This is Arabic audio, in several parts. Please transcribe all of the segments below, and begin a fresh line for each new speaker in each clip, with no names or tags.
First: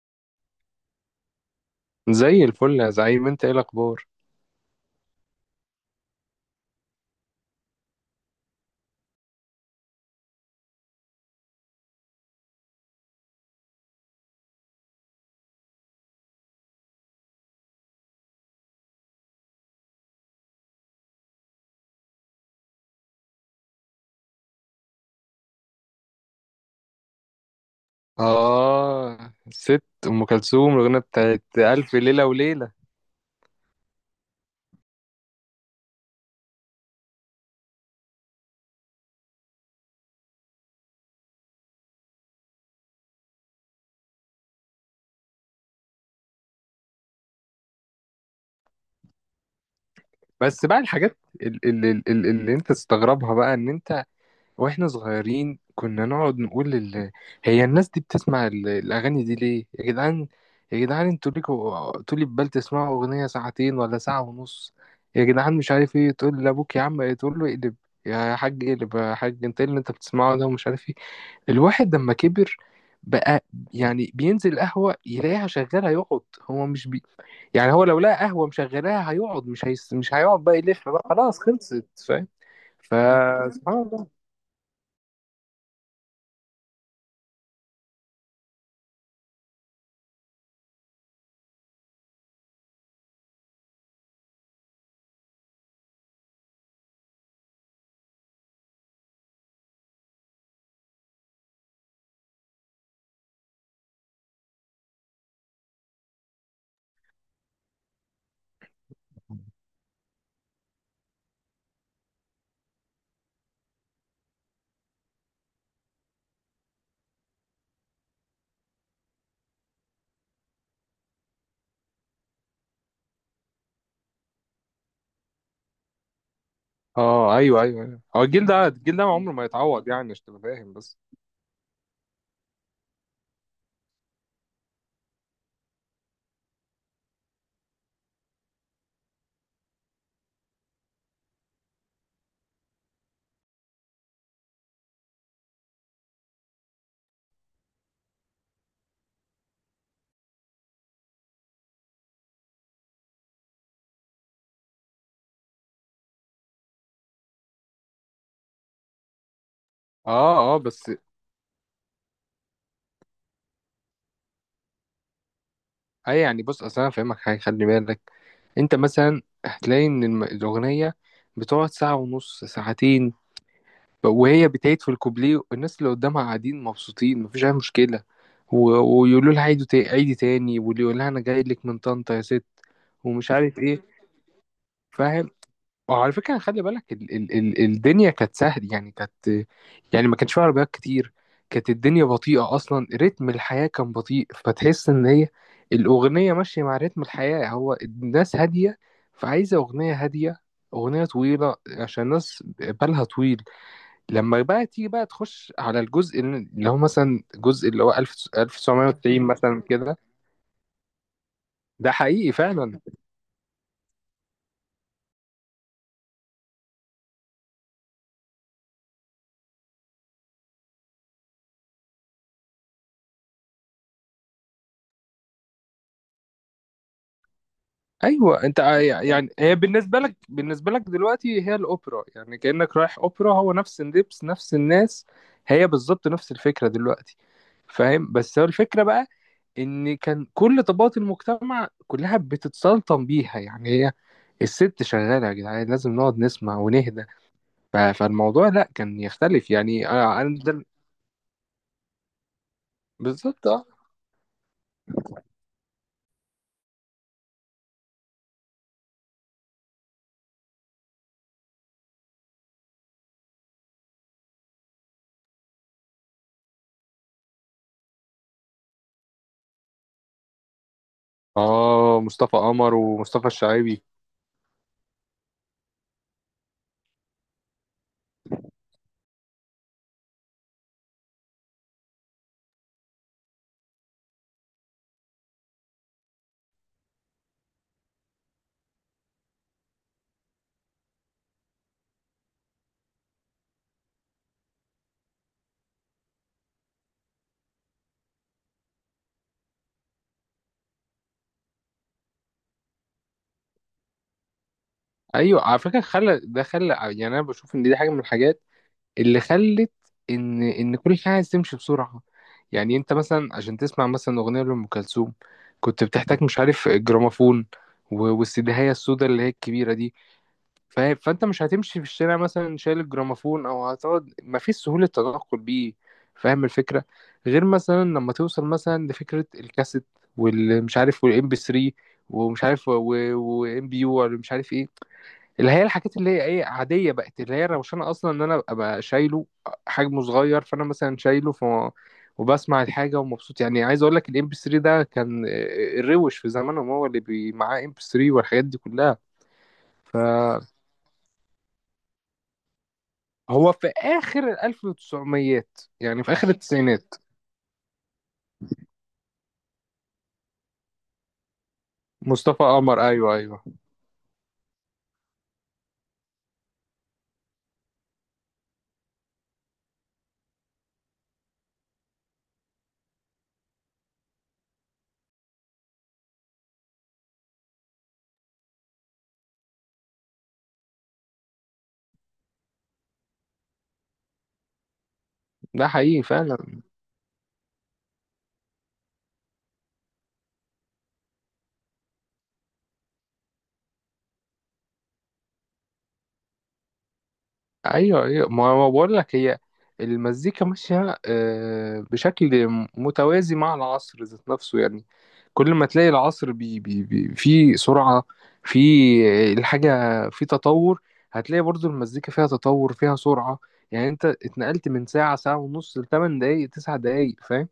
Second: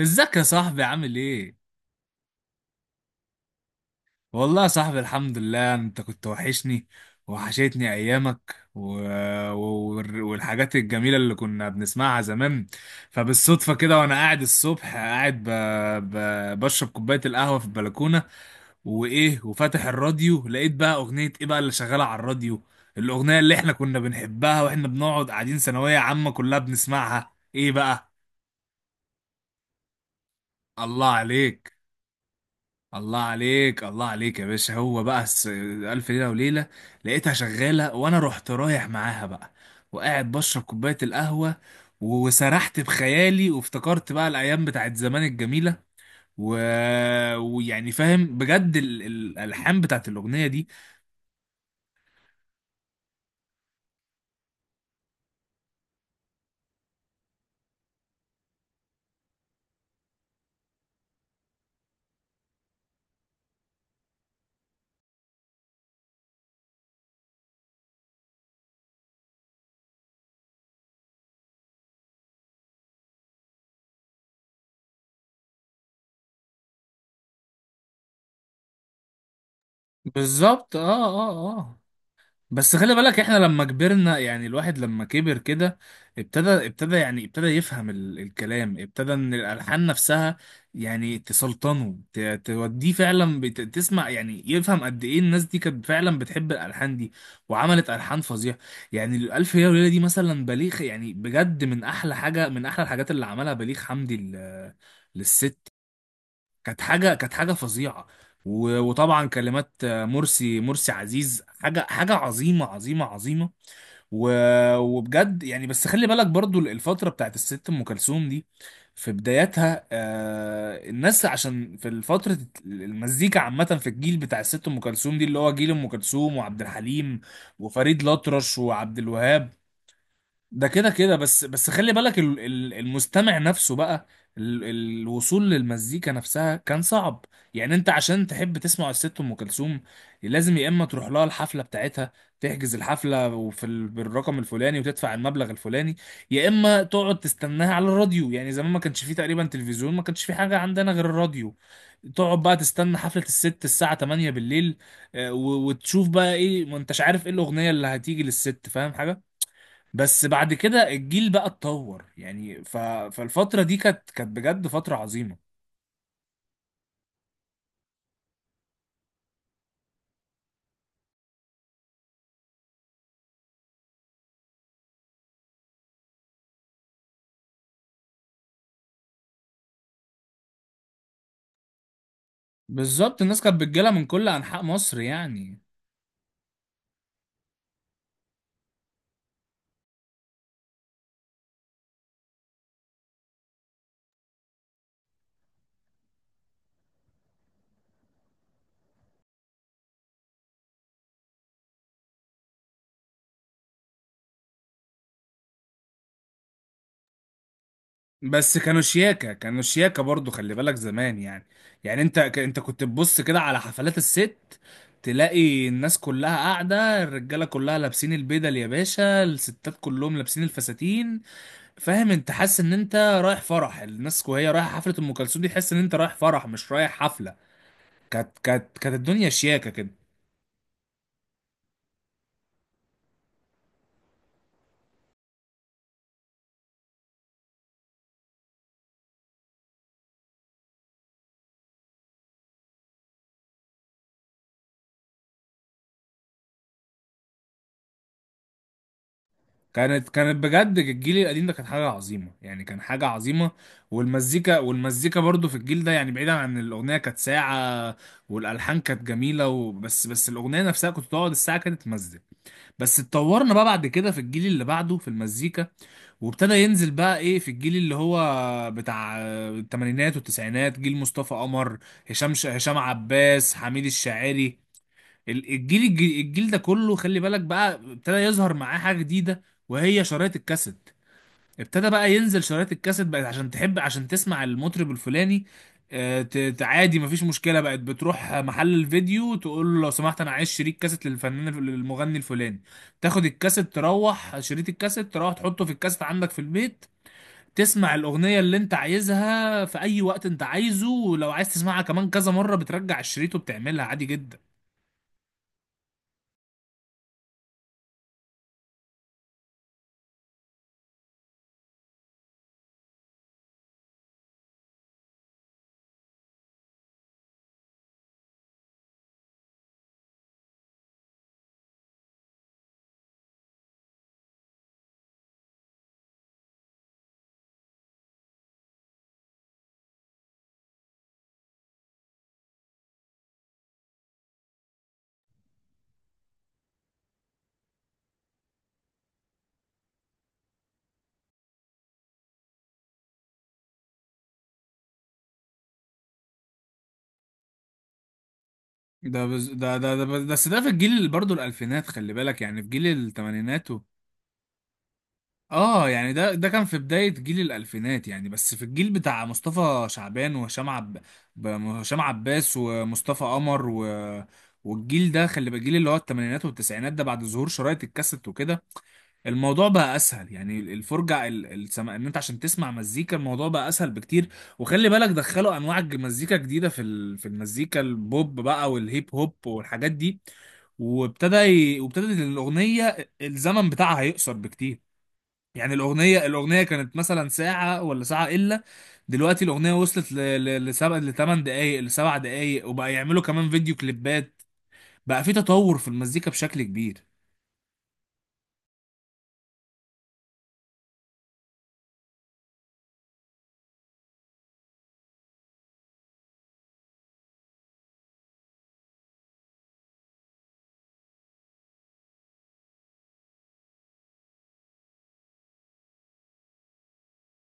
ازيك يا صاحبي، عامل ايه؟
زي الفل يا زعيم، انت ايه الاخبار؟
والله يا صاحبي الحمد لله، انت كنت وحشني. وحشتني ايامك و... والحاجات الجميلة اللي كنا بنسمعها زمان. فبالصدفة كده وانا قاعد الصبح قاعد بشرب كوباية القهوة في البلكونة، وايه، وفاتح الراديو لقيت بقى اغنية ايه بقى اللي شغالة على الراديو؟ الاغنية اللي احنا كنا بنحبها واحنا بنقعد قاعدين ثانوية عامة كلها بنسمعها ايه بقى؟
اه، ست ام كلثوم الاغنيه
الله
بتاعت
عليك،
الف ليله وليله.
الله عليك، الله عليك يا باشا. هو بقى ألف ليلة وليلة. لقيتها شغالة وأنا رحت رايح معاها بقى، وقاعد بشرب كوباية القهوة، وسرحت بخيالي، وافتكرت بقى الأيام بتاعت زمان الجميلة. و... ويعني فاهم بجد الألحان بتاعت الأغنية
بس
دي.
بقى الحاجات اللي انت تستغربها بقى ان انت واحنا صغيرين كنا نقعد نقول هي الناس دي بتسمع الاغاني دي ليه يا جدعان؟ يا جدعان انتوا ليكوا طول بال تسمعوا اغنيه ساعتين ولا ساعة ونص؟ يا جدعان، مش عارف ايه، تقول لابوك يا عم تقول له اقلب يا حاج، اقلب يا حاج، انت ايه اللي انت بتسمعه ده ومش عارف ايه. الواحد لما كبر بقى، يعني بينزل قهوة يلاقيها شغالة يقعد، هو مش بي يعني هو لو لقى قهوة مشغلاها هيقعد، مش هيقعد بقى
بالظبط،
يلف بقى،
اه
خلاص
اه اه.
خلصت، فاهم؟
بس خلي بالك احنا لما
فسبحان الله.
كبرنا، يعني الواحد لما كبر كده ابتدى، يعني ابتدى يفهم الكلام، ابتدى ان الالحان نفسها يعني تسلطنه، توديه فعلا، تسمع يعني، يفهم قد ايه الناس دي كانت فعلا بتحب الالحان دي. وعملت الحان فظيعه. يعني الالف ليله وليله دي مثلا، بليغ، يعني بجد من احلى حاجه، من احلى الحاجات اللي عملها بليغ حمدي للست. كانت حاجه، كانت حاجه فظيعه. وطبعا كلمات، مرسي مرسي عزيز، حاجه حاجه عظيمه عظيمه عظيمه. وبجد يعني. بس خلي بالك برضو، الفتره بتاعت الست ام كلثوم دي في بداياتها، الناس عشان في فتره، المزيكا عامه في الجيل بتاع الست ام كلثوم دي، اللي هو جيل ام كلثوم وعبد الحليم
اه ايوه ايوه أيوة.
وفريد
هو الجيل
الأطرش
ده، الجيل
وعبد
ده عمره ما
الوهاب،
يتعوض يعني، عشان تبقى
ده
فاهم
كده
بس.
كده. بس خلي بالك المستمع نفسه بقى، ال- الوصول للمزيكا نفسها كان صعب. يعني انت عشان تحب تسمع الست ام كلثوم، لازم يا اما تروح لها الحفله بتاعتها، تحجز الحفله وفي بالرقم الفلاني، وتدفع المبلغ الفلاني، يا اما تقعد تستناها على الراديو، يعني زمان ما كانش فيه تقريبا تلفزيون، ما كانش فيه حاجه عندنا غير الراديو. تقعد بقى تستنى حفلة الست الساعة 8 بالليل، وتشوف بقى ايه، ما انتش عارف ايه الأغنية اللي هتيجي للست، فاهم حاجة. بس
اه
بعد
اه، بس
كده الجيل بقى اتطور يعني، فالفترة دي كانت، بجد فترة عظيمة.
اي يعني، بص اصل انا فاهمك حاجة، خلي بالك. انت مثلا هتلاقي ان الاغنية بتقعد ساعة ونص، ساعتين وهي بتعيد في الكوبليه، الناس اللي قدامها قاعدين مبسوطين، مفيش اي مشكله. ويقولوا لها عيدي، عيدي تاني، واللي يقول لها انا جاي لك من طنطا يا ست،
بالظبط،
ومش
الناس
عارف
كانت
ايه،
بتجيلها من كل أنحاء مصر
فاهم؟
يعني.
وعلى فكره خلي بالك، الدنيا كانت سهل يعني، كانت يعني ما كانش فيها عربيات كتير، كانت الدنيا بطيئه، اصلا رتم الحياه كان بطيء، فتحس ان هي الاغنيه ماشيه مع رتم الحياه، هو الناس هاديه فعايزه اغنيه هاديه، اغنيه طويله عشان الناس بالها طويل. لما بقى تيجي بقى تخش على الجزء اللي هو مثلا، الجزء اللي هو 1000
بس كانوا
1990
شياكة،
مثلا
كانوا
كده،
شياكة برضو، خلي بالك زمان يعني.
ده
يعني
حقيقي
انت
فعلا.
كنت تبص كده على حفلات الست، تلاقي الناس كلها قاعدة، الرجالة كلها لابسين البدل يا باشا، الستات كلهم لابسين الفساتين. فاهم، انت حاسس ان انت رايح فرح الناس، وهي رايحة حفلة ام كلثوم دي، تحس ان انت رايح فرح مش رايح حفلة. كانت كانت كانت الدنيا
يعني هي
شياكة كده.
بالنسبه لك، بالنسبه لك دلوقتي هي الاوبرا يعني، كانك رايح اوبرا، هو نفس اللبس نفس الناس، هي بالظبط نفس الفكره دلوقتي، فاهم؟ بس هو الفكره بقى ان كان كل طبقات المجتمع كلها بتتسلطن بيها يعني، هي الست شغاله يا جدعان لازم نقعد نسمع ونهدى. فالموضوع لا كان يختلف يعني،
كانت
انا
كانت
أنا ده.
بجد الجيل القديم ده كان حاجة عظيمة، يعني كان حاجة
بالظبط
عظيمة.
اه.
والمزيكا برضو في الجيل ده يعني، بعيدا عن الأغنية كانت ساعة، والألحان كانت جميلة. وبس الأغنية نفسها، كنت تقعد الساعة كانت تمزج. بس اتطورنا بقى بعد كده، في الجيل اللي بعده في المزيكا، وابتدى ينزل بقى ايه في الجيل اللي هو بتاع الثمانينات والتسعينات، جيل مصطفى قمر،
اه، مصطفى قمر
هشام
ومصطفى
عباس،
الشعيبي.
حميد الشاعري. الجيل ده كله خلي بالك بقى، ابتدى يظهر معاه حاجة جديدة، وهي شرايط الكاسيت. ابتدى بقى ينزل شرايط الكاسيت، بقت عشان تحب عشان تسمع المطرب الفلاني، عادي مفيش مشكلة، بقت بتروح محل الفيديو تقول له لو سمحت انا عايز شريط كاسيت للفنان، للمغني الفلاني، تاخد الكاسيت، تروح شريط الكاسيت، تروح تحطه في الكاسيت عندك في البيت، تسمع الأغنية اللي انت عايزها في أي وقت انت عايزه، ولو عايز تسمعها كمان كذا مرة بترجع الشريط وبتعملها عادي جدا.
ايوه على فكره، خلى يعني، انا بشوف ان دي حاجه من الحاجات اللي خلت ان كل حاجه عايز تمشي بسرعه. يعني انت مثلا عشان تسمع مثلا اغنيه لام كلثوم، كنت بتحتاج مش عارف الجراموفون، والسيديهايه السوداء اللي هي الكبيره دي، فاهم؟ فانت مش هتمشي في الشارع مثلا شايل الجراموفون، او هتقعد، ما فيش سهولة تنقل بيه، فاهم الفكرة؟ غير مثلا لما توصل مثلا لفكرة الكاسيت، والمش عارف والام بي 3، ومش عارف وام بي يو، ولا مش عارف ايه، اللي هي الحاجات اللي هي ايه، عادية بقت، اللي هي روشانة اصلا ان انا ابقى شايله، حجمه صغير فانا مثلا شايله وبسمع الحاجة ومبسوط يعني. عايز اقول لك الام بي 3 ده كان الروش في زمانهم هو اللي معاه ام بي 3 والحاجات دي كلها.
ده بز... ده
ف
ده ده بس ده في الجيل برضه الألفينات، خلي بالك يعني، في جيل
هو في
التمانينات
اخر الالف وتسعميات،
اه،
يعني في
يعني
اخر
ده كان في
التسعينات.
بداية جيل الألفينات يعني. بس في الجيل بتاع مصطفى شعبان، هشام
مصطفى
عباس
قمر، ايوه
ومصطفى
ايوه.
قمر. والجيل ده خلي بالك، الجيل اللي هو التمانينات والتسعينات ده بعد ظهور شرايط الكاسيت وكده، الموضوع بقى اسهل يعني، الفرجه السما ان انت عشان تسمع مزيكا، الموضوع بقى اسهل بكتير. وخلي بالك دخلوا انواع مزيكا جديده في في المزيكا، البوب بقى، والهيب هوب، والحاجات دي. وابتدت الاغنيه الزمن بتاعها هيقصر بكتير.
ده
يعني
حقيقي
الاغنيه،
فعلا.
كانت مثلا ساعه ولا ساعه الا. دلوقتي الاغنيه وصلت لسبع لـ8 دقائق، لـ7 دقائق، وبقى يعملوا كمان فيديو كليبات. بقى في تطور في المزيكا بشكل كبير.
ايوه ايوه، ما هو بقول لك، هي المزيكا ماشيه بشكل متوازي مع العصر ذات نفسه يعني، كل ما تلاقي العصر بي في سرعه، في الحاجه، في تطور، هتلاقي برضو المزيكا فيها تطور فيها سرعه. يعني انت اتنقلت من ساعه، ساعه ونص، لثمان دقايق تسع دقايق، فاهم؟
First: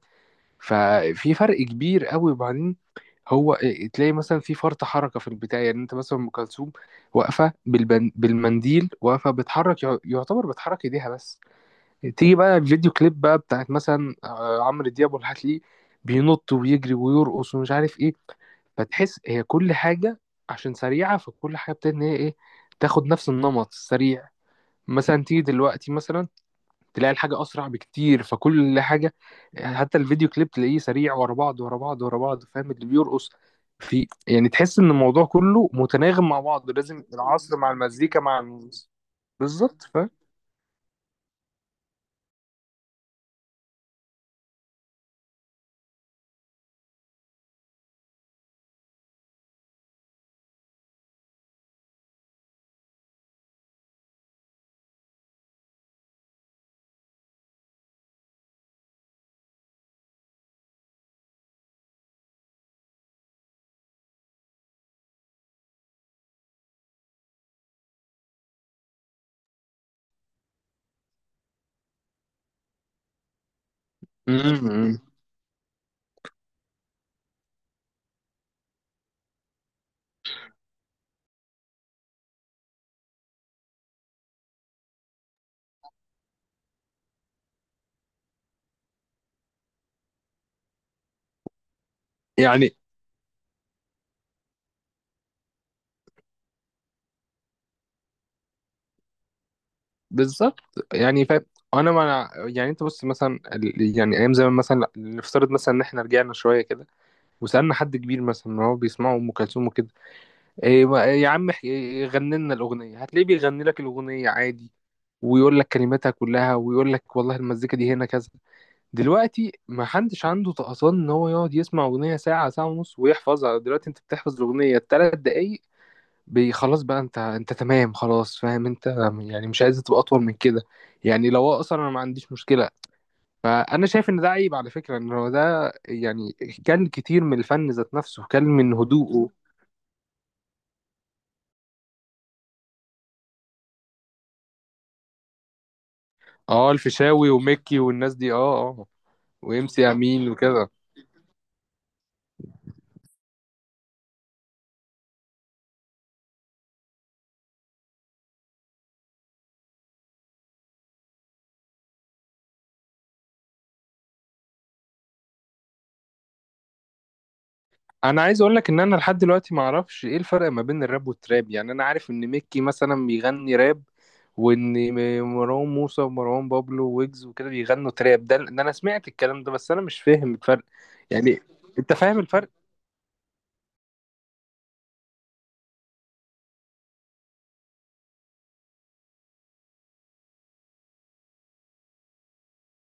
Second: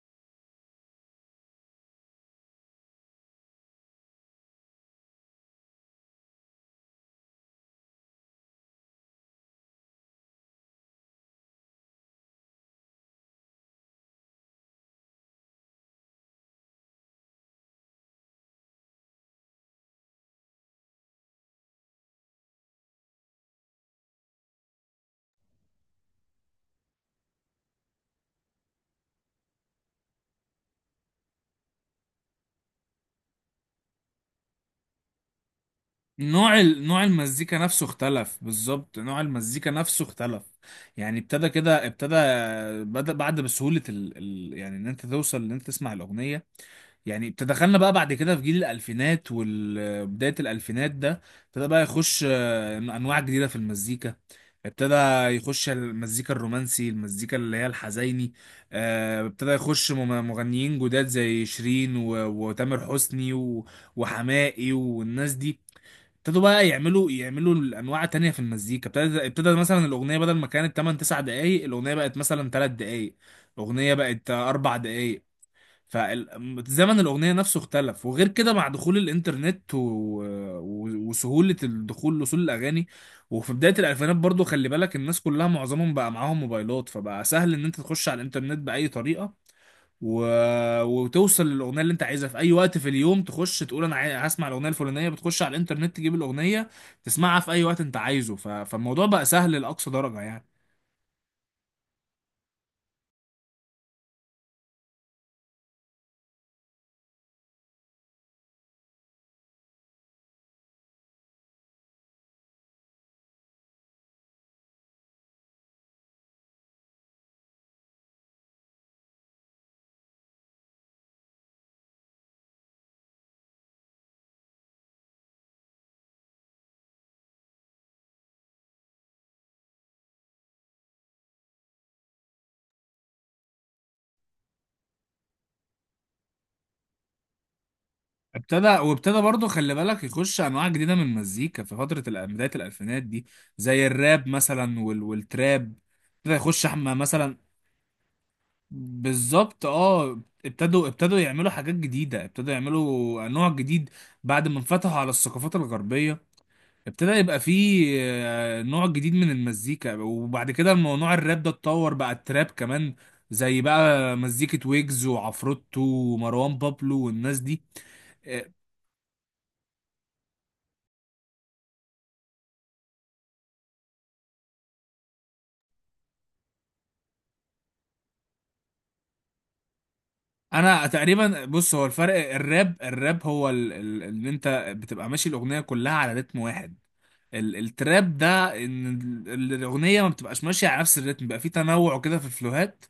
ففي فرق كبير قوي. وبعدين هو تلاقي مثلا في فرط حركه في البتاع، يعني انت مثلا ام كلثوم واقفه بالمنديل واقفه بتحرك، يعتبر بتحرك ايديها بس. تيجي بقى الفيديو كليب بقى بتاعت مثلا عمرو دياب والحتلي، بينط ويجري ويرقص ومش عارف ايه، فتحس هي كل حاجه عشان سريعه، فكل حاجه بتبتدي ان هي ايه، تاخد نفس النمط السريع. مثلا تيجي دلوقتي مثلا، تلاقي الحاجة أسرع بكتير، فكل حاجة حتى الفيديو كليب تلاقيه سريع، ورا بعض ورا بعض ورا بعض، فاهم؟ اللي بيرقص في، يعني تحس إن الموضوع كله متناغم مع
نوع
بعض، لازم
نوع
العصر
المزيكا
مع
نفسه
المزيكا
اختلف،
مع الموسيقى.
بالظبط، نوع المزيكا
بالظبط
نفسه
فاهم.
اختلف. يعني ابتدى، بدأ بعد بسهولة، يعني ان انت توصل ان انت تسمع الأغنية. يعني ابتدى، دخلنا بقى بعد كده في جيل الألفينات وبداية الألفينات ده، ابتدى بقى يخش أنواع جديدة في المزيكا، ابتدى يخش المزيكا الرومانسي، المزيكا اللي هي الحزيني. ابتدى يخش مغنيين جداد زي شيرين وتامر حسني وحماقي والناس دي. ابتدوا بقى يعملوا، الانواع تانية في المزيكا. ابتدى مثلا الاغنيه بدل ما كانت 8 9 دقائق، الاغنيه بقت مثلا 3 دقائق، الاغنيه بقت 4
أمم.
دقائق. فزمن الاغنيه نفسه اختلف. وغير كده، مع دخول الانترنت وسهوله الدخول لوصول الاغاني، وفي بدايه الالفينات برضو خلي بالك، الناس كلها معظمهم بقى معاهم موبايلات، فبقى سهل ان انت تخش على الانترنت باي طريقه، و... وتوصل للاغنيه اللي انت عايزها في اي
يعني
وقت في اليوم. تخش تقول انا هسمع الاغنيه الفلانيه، بتخش على الانترنت تجيب الاغنيه، تسمعها في اي وقت انت عايزه. فالموضوع بقى سهل لاقصى درجه يعني.
بالظبط، يعني فاهم. أنا ما يعني أنت بص مثلا، يعني أيام زمان مثلا، نفترض مثلا إن إحنا رجعنا شوية كده، وسألنا حد كبير مثلا إن هو بيسمعوا أم كلثوم وكده، إيه ما- إيه، يا عم غني لنا الأغنية، هتلاقيه بيغني لك الأغنية عادي، ويقول لك كلماتها كلها، ويقول لك والله المزيكا دي هنا كذا. دلوقتي ما حدش عنده طقطان إن هو يقعد يسمع أغنية ساعة، ساعة ونص، ويحفظها. دلوقتي أنت بتحفظ الأغنية 3 دقايق، خلاص بقى، أنت تمام خلاص، فاهم أنت؟ يعني مش عايز تبقى أطول من كده، يعني لو هو أصلا أنا ما عنديش مشكلة، فأنا شايف إن ده عيب على فكرة، إن هو ده يعني كان كتير من الفن ذات نفسه كان
ابتدى
من
وابتدى
هدوءه.
برضه خلي بالك، يخش انواع جديده من المزيكا في فتره بدايه الالفينات دي، زي الراب مثلا والتراب، ابتدى يخش
اه،
احمد
الفيشاوي
مثلا.
وميكي والناس دي، اه اه، وام
بالظبط،
سي
اه،
امين وكده.
ابتدوا يعملوا حاجات جديده، ابتدوا يعملوا نوع جديد، بعد ما انفتحوا على الثقافات الغربيه، ابتدى يبقى فيه نوع جديد من المزيكا. وبعد كده الموضوع، الراب ده اتطور بقى، التراب كمان زي بقى، مزيكة ويجز وعفروتو ومروان بابلو والناس دي.
انا عايز
آه،
اقول لك ان انا لحد دلوقتي ما اعرفش ايه الفرق ما بين الراب والتراب. يعني انا عارف ان ميكي مثلا بيغني راب، وان مروان موسى ومروان بابلو ويجز وكده بيغنوا تراب، ده انا سمعت الكلام ده، بس انا مش فاهم الفرق.
انا
يعني
تقريبا بص، هو
انت فاهم
الفرق
الفرق؟
الراب، هو ان انت بتبقى ماشي الاغنية كلها على رتم واحد. التراب ده ان الاغنية ما بتبقاش ماشية على نفس الرتم، بقى فيه تنوع كده في الفلوهات.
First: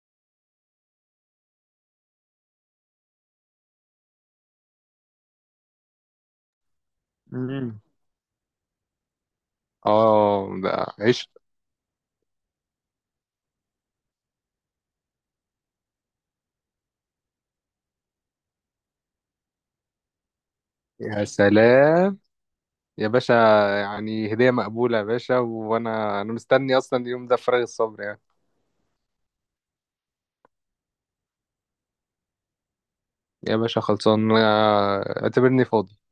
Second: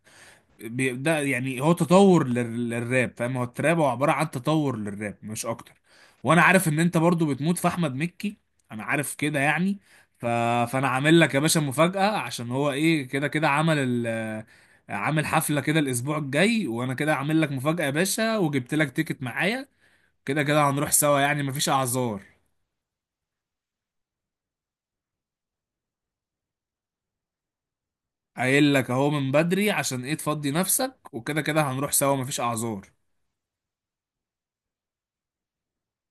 ده يعني هو تطور للراب، فاهم. هو التراب هو عبارة عن تطور للراب مش اكتر. وانا عارف ان انت برضو بتموت في
امم
احمد مكي. انا عارف كده يعني. ف...
اه، ده
فانا عامل
عشق.
لك يا باشا مفاجأة، عشان هو ايه كده كده، عمل ال... عامل حفلة كده الاسبوع الجاي. وانا كده عامل لك مفاجأة يا باشا، وجبت لك تيكت معايا. كده كده هنروح سوا
يا
يعني، مفيش
سلام
اعذار.
يا باشا، يعني هدية مقبولة يا باشا، وانا مستني اصلا، اليوم ده فراغ الصبر يعني.
قايل لك اهو من بدري عشان ايه تفضي نفسك، وكده كده هنروح سوا، مفيش اعذار.
يا باشا خلصان، اعتبرني فاضي.